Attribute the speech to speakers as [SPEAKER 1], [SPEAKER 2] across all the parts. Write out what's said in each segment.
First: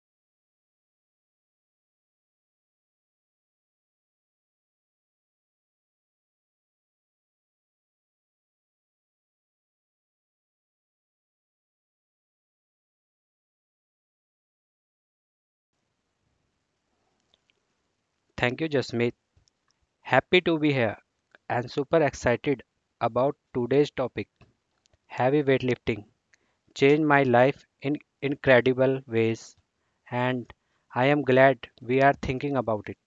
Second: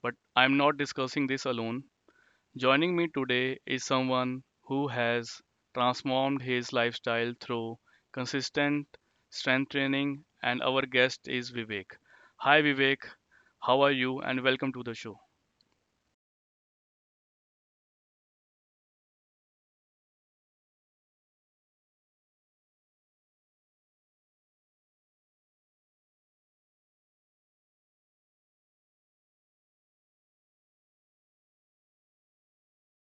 [SPEAKER 1] but I'm not discussing this alone. Joining me today is someone who has transformed his lifestyle through consistent strength training, and our guest is Vivek. Hi, Vivek. How are you? And welcome to the show.
[SPEAKER 2] Thank you, Jasmeet. Happy to be here and super excited about today's topic heavy weightlifting. Changed my life in incredible ways, and I am glad we are thinking about it.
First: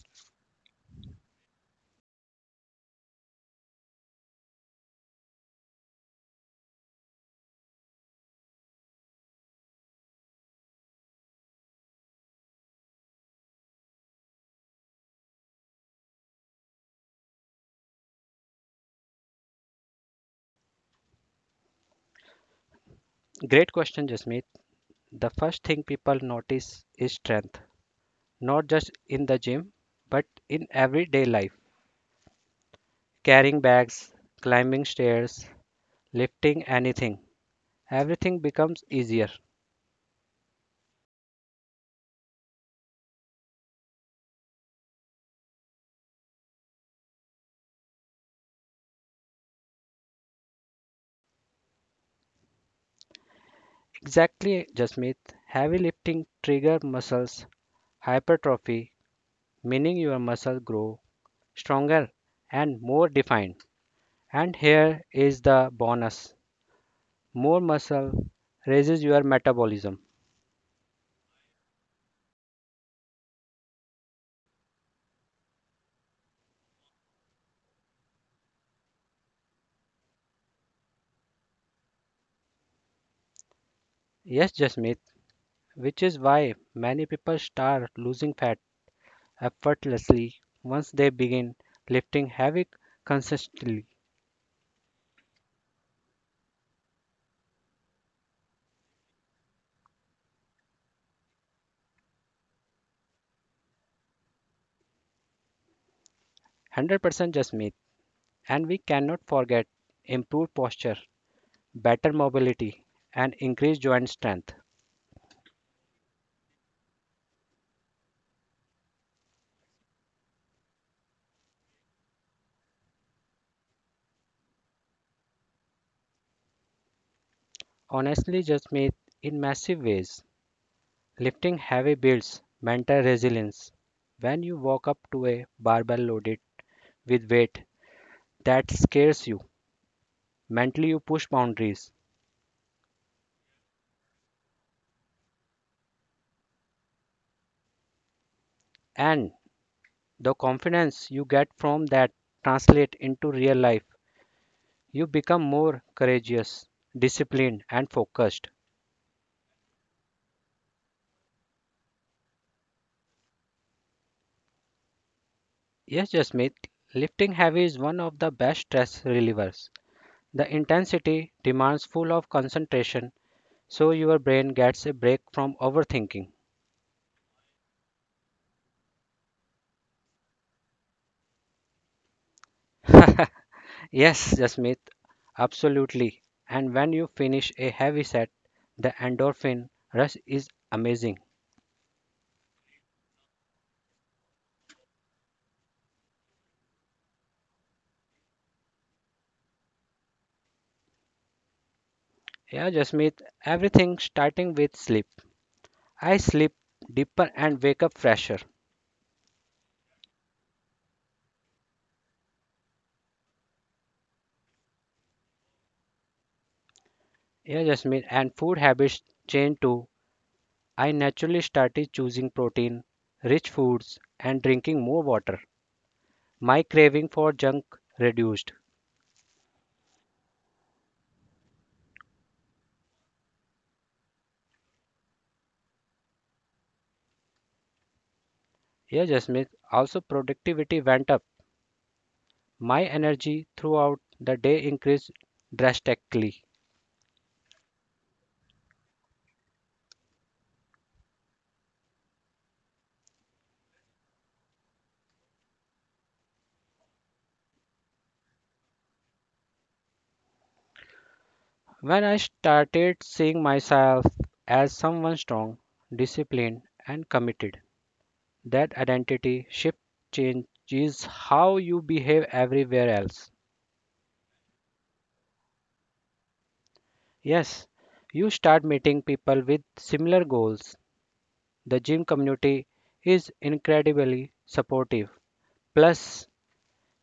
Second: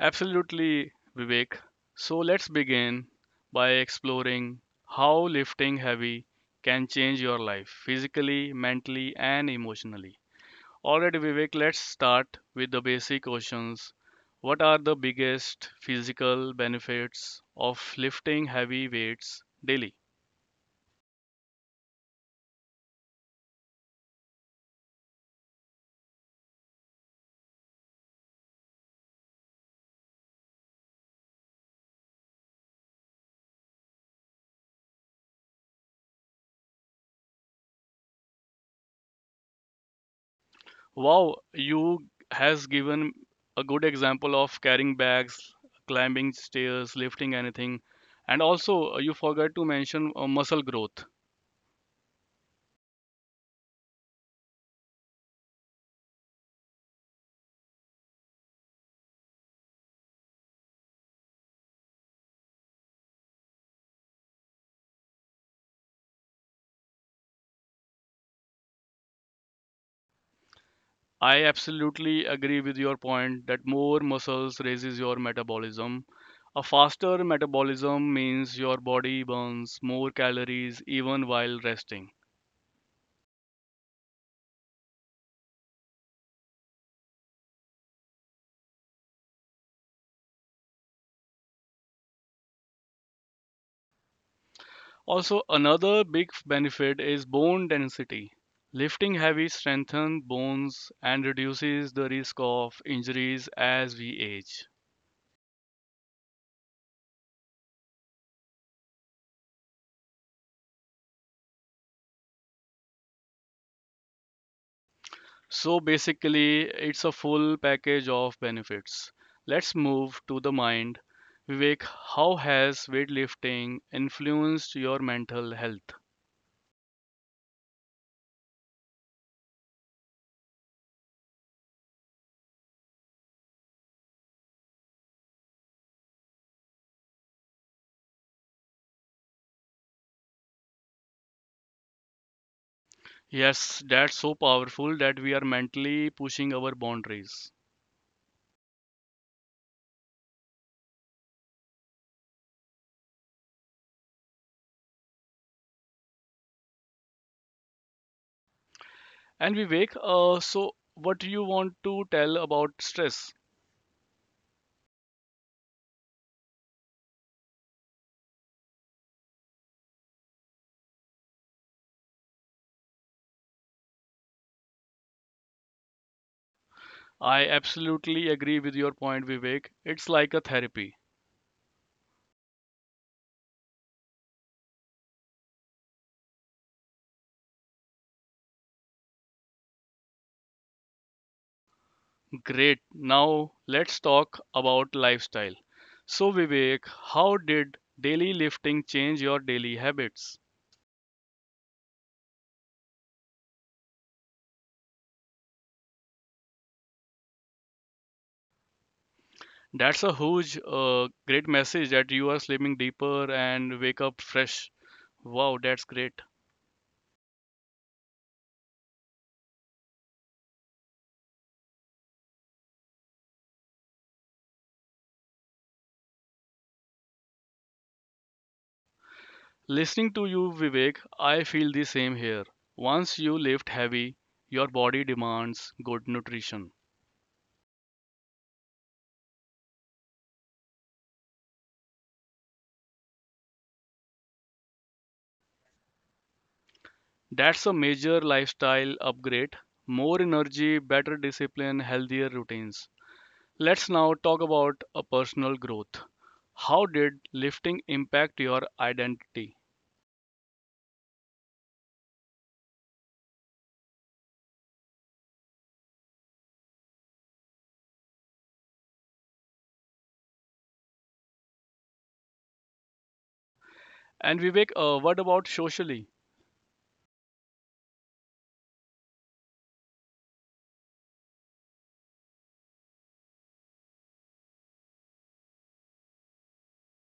[SPEAKER 1] Absolutely, Vivek. So, let's begin by exploring how lifting heavy can change your life physically, mentally, and emotionally. All right, Vivek, let's start with the basic questions. What are the biggest physical benefits of lifting heavy weights daily?
[SPEAKER 2] Great question, Jasmeet. The first thing people notice is strength, not just in the gym, but in everyday life. Carrying bags, climbing stairs, lifting anything, everything becomes easier.
[SPEAKER 1] Wow, you has given a good example of carrying bags, climbing stairs, lifting anything, and also you forgot to mention muscle growth.
[SPEAKER 2] Exactly, Jasmeet. Heavy lifting trigger muscles hypertrophy, meaning your muscle grow stronger and more defined. And here is the bonus. More muscle raises your metabolism.
[SPEAKER 1] I absolutely agree with your point that more muscles raises your metabolism. A faster metabolism means your body burns more calories even while resting.
[SPEAKER 2] Yes, Jasmeet, which is why many people start losing fat effortlessly once they begin lifting heavy consistently.
[SPEAKER 1] Also, another big benefit is bone density. Lifting heavy strengthens bones and reduces the risk of injuries as we age.
[SPEAKER 2] 100% Jasmeet. And we cannot forget improved posture, better mobility, and increased joint strength.
[SPEAKER 1] So basically, it's a full package of benefits. Let's move to the mind. Vivek, how has weightlifting influenced your mental health?
[SPEAKER 2] Honestly, Jasmeet, in massive ways. Lifting heavy builds mental resilience. When you walk up to a barbell loaded with weight that scares you, mentally you push boundaries.
[SPEAKER 1] Yes, that's so powerful that we are mentally pushing our boundaries.
[SPEAKER 2] And the confidence you get from that translates into real life. You become more courageous, disciplined and focused.
[SPEAKER 1] And Vivek, so what do you want to tell about stress?
[SPEAKER 2] Yes, Jasmeet, lifting heavy is one of the best stress relievers. The intensity demands full of concentration so your brain gets a break from overthinking.
[SPEAKER 1] I absolutely agree with your point, Vivek. It's like a therapy.
[SPEAKER 2] Yes, Jasmeet, absolutely. And when you finish a heavy set, the endorphin rush is amazing.
[SPEAKER 1] Great. Now let's talk about lifestyle. So, Vivek, how did daily lifting change your daily habits?
[SPEAKER 2] Yeah, Jasmeet, everything starting with sleep. I sleep deeper and wake up fresher.
[SPEAKER 1] That's a huge, great message that you are sleeping deeper and wake up fresh. Wow, that's great.
[SPEAKER 2] Yeah, Jasmeet, and food habits change too. I naturally started choosing protein, rich foods, and drinking more water. My craving for junk reduced.
[SPEAKER 1] Listening to you, Vivek, I feel the same here. Once you lift heavy, your body demands good nutrition.
[SPEAKER 2] Yeah, Jasmeet, also productivity went up. My energy throughout the day increased drastically.
[SPEAKER 1] That's a major lifestyle upgrade. More energy, better discipline, healthier routines. Let's now talk about a personal growth. How did lifting impact your identity?
[SPEAKER 2] When I started seeing myself as someone strong, disciplined, and committed, that identity shift changes how you behave everywhere else.
[SPEAKER 1] And Vivek, what about socially?
[SPEAKER 2] Yes, you start meeting people with similar goals. The gym community is incredibly supportive. Plus,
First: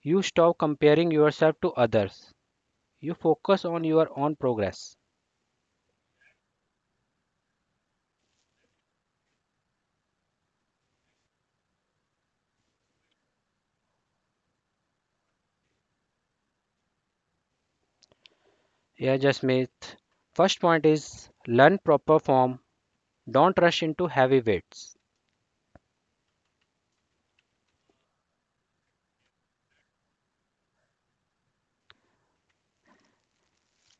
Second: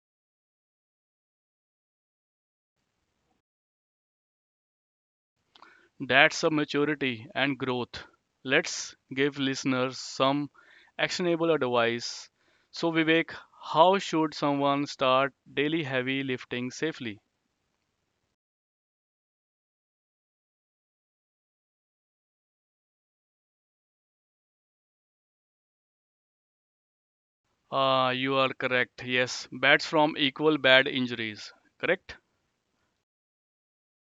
[SPEAKER 2] you stop comparing yourself to others. You focus on your own progress.
[SPEAKER 1] That's a maturity and growth. Let's give listeners some actionable advice. So, Vivek, how should someone start daily heavy lifting safely?
[SPEAKER 2] Yeah, Jasmeet. First point is learn proper form. Don't rush into heavy weights.
[SPEAKER 1] Ah, you are correct. Yes, bats from equal bad injuries. Correct?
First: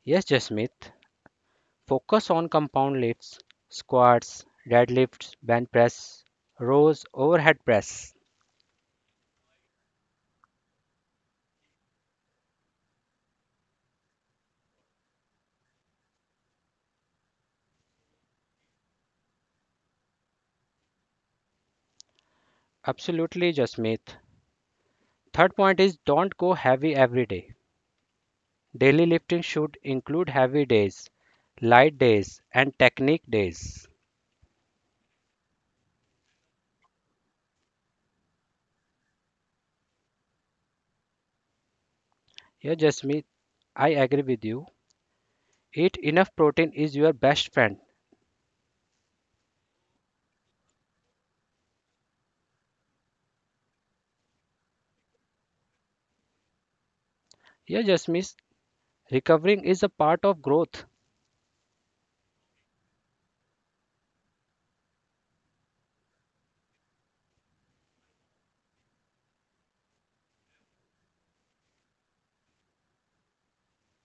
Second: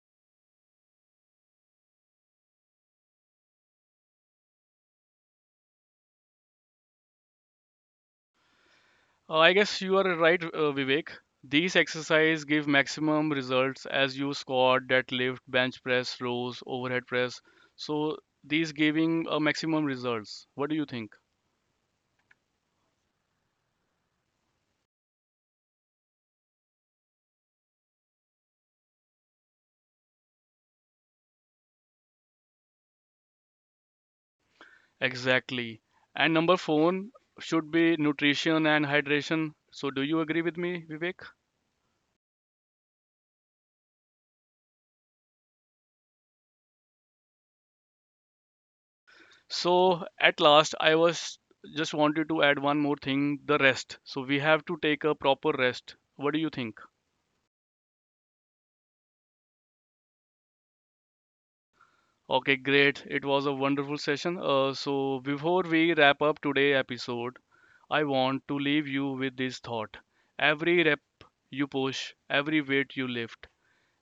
[SPEAKER 2] Yes, Jasmeet, focus on compound lifts, squats, deadlifts, bench press, rows, overhead press.
[SPEAKER 1] I guess you are right, Vivek. These exercises give maximum results as you squat, deadlift, bench press, rows, overhead press. So these giving a maximum results. What do you think?
[SPEAKER 2] Absolutely, Jasmeet. Third point is don't go heavy every day. Daily lifting should include heavy days, light days, and technique days.
[SPEAKER 1] Exactly. And number four should be nutrition and hydration. So do you agree with me, Vivek?
[SPEAKER 2] Yeah, Jasmeet, I agree with you. Eat enough protein is your best friend.
[SPEAKER 1] So at last, I was just wanted to add one more thing, the rest. So we have to take a proper rest. What do you think?
[SPEAKER 2] Yeah, Jasmeet, recovering is a part of growth.
[SPEAKER 1] Okay, great. It was a wonderful session. So, before we wrap up today's episode, I want to leave you with this thought. Every rep you push, every weight you lift,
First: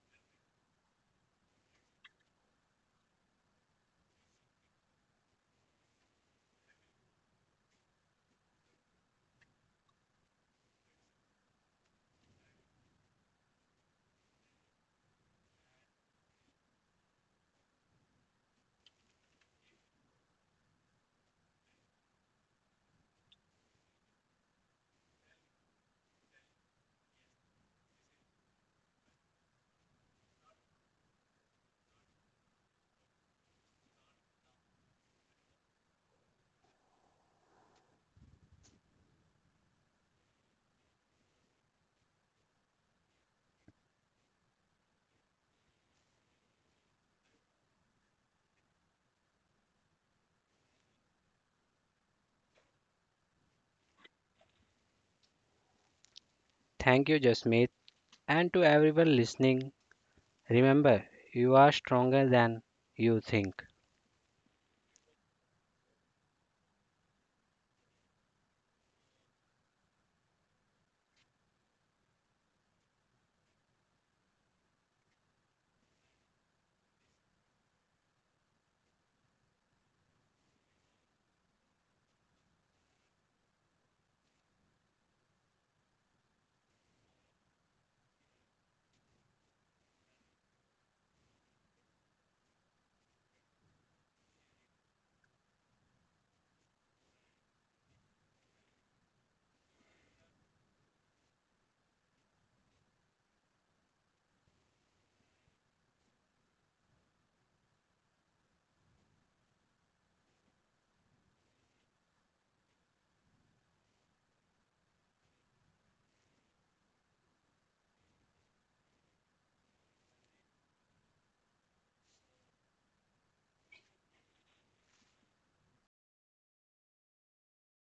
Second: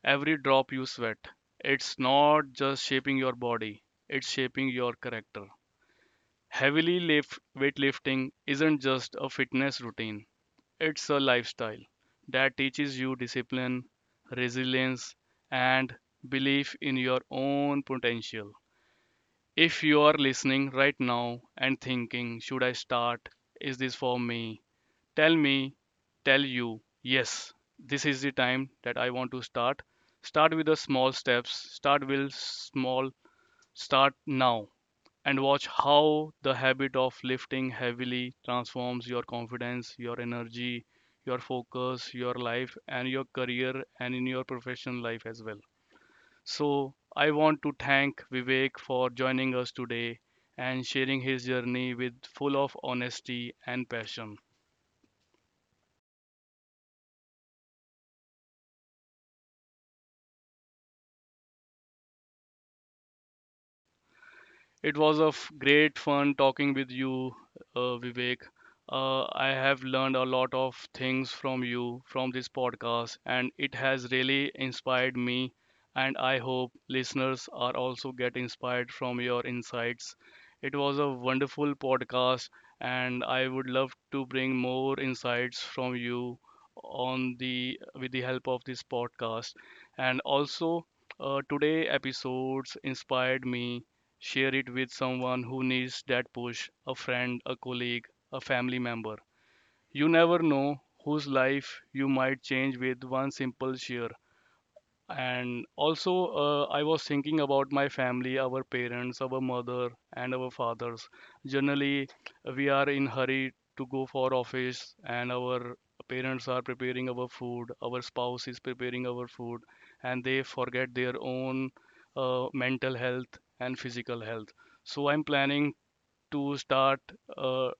[SPEAKER 1] every drop you sweat, it's not just shaping your body, it's shaping your character. Heavily lift, weightlifting isn't just a fitness routine, it's a lifestyle that teaches you discipline, resilience, and belief in your own potential. If you are listening right now and thinking, should I start? Is this for me? Tell me, tell you, yes, this is the time that I want to start. Start with the small steps, start with small, start now, and watch how the habit of lifting heavily transforms your confidence, your energy, your focus, your life, and your career, and in your professional life as well. So, I want to thank Vivek for joining us today and sharing his journey with full of honesty and passion.
[SPEAKER 2] Thank you, Jasmeet, and to everyone listening. Remember, you are stronger than you think.
[SPEAKER 1] It was a great fun talking with you, Vivek. I have learned a lot of things from you from this podcast, and it has really inspired me. And I hope listeners are also get inspired from your insights. It was a wonderful podcast, and I would love to bring more insights from you on the with the help of this podcast. And also, today episodes inspired me. Share it with someone who needs that push a friend, a colleague, a family member. You never know whose life you might change with one simple share. And also, I was thinking about my family, our parents, our mother, and our fathers. Generally, we are in hurry to go for office, and our parents are preparing our food, our spouse is preparing our food, and they forget their own mental health and physical health. So I'm planning to start uh, uh,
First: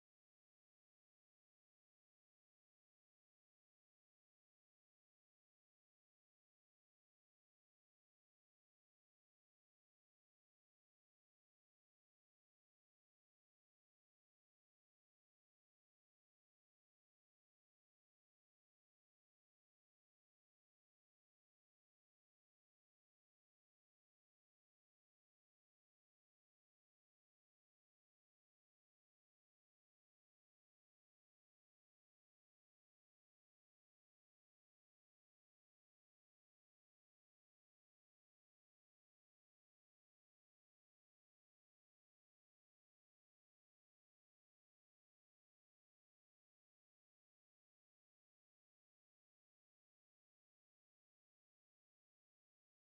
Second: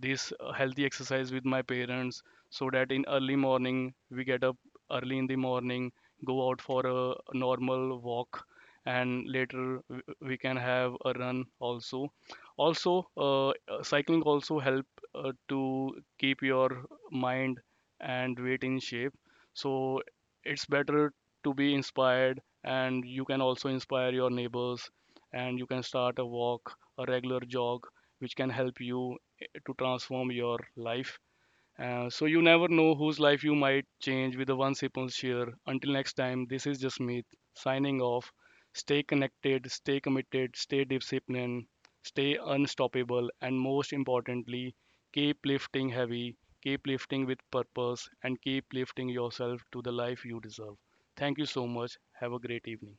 [SPEAKER 1] this healthy exercise with my parents so that in early morning we get up early in the morning, go out for a normal walk, and later we can have a run also, also cycling also help to keep your mind and weight in shape, so it's better to be inspired and you can also inspire your neighbors, and you can start a walk, a regular jog, which can help you to transform your life. So you never know whose life you might change with the one simple share. Until next time, this is Jasmeet signing off. Stay connected, stay committed, stay disciplined, stay unstoppable, and most importantly, keep lifting heavy, keep lifting with purpose, and keep lifting yourself to the life you deserve. Thank you so much. Have a great evening.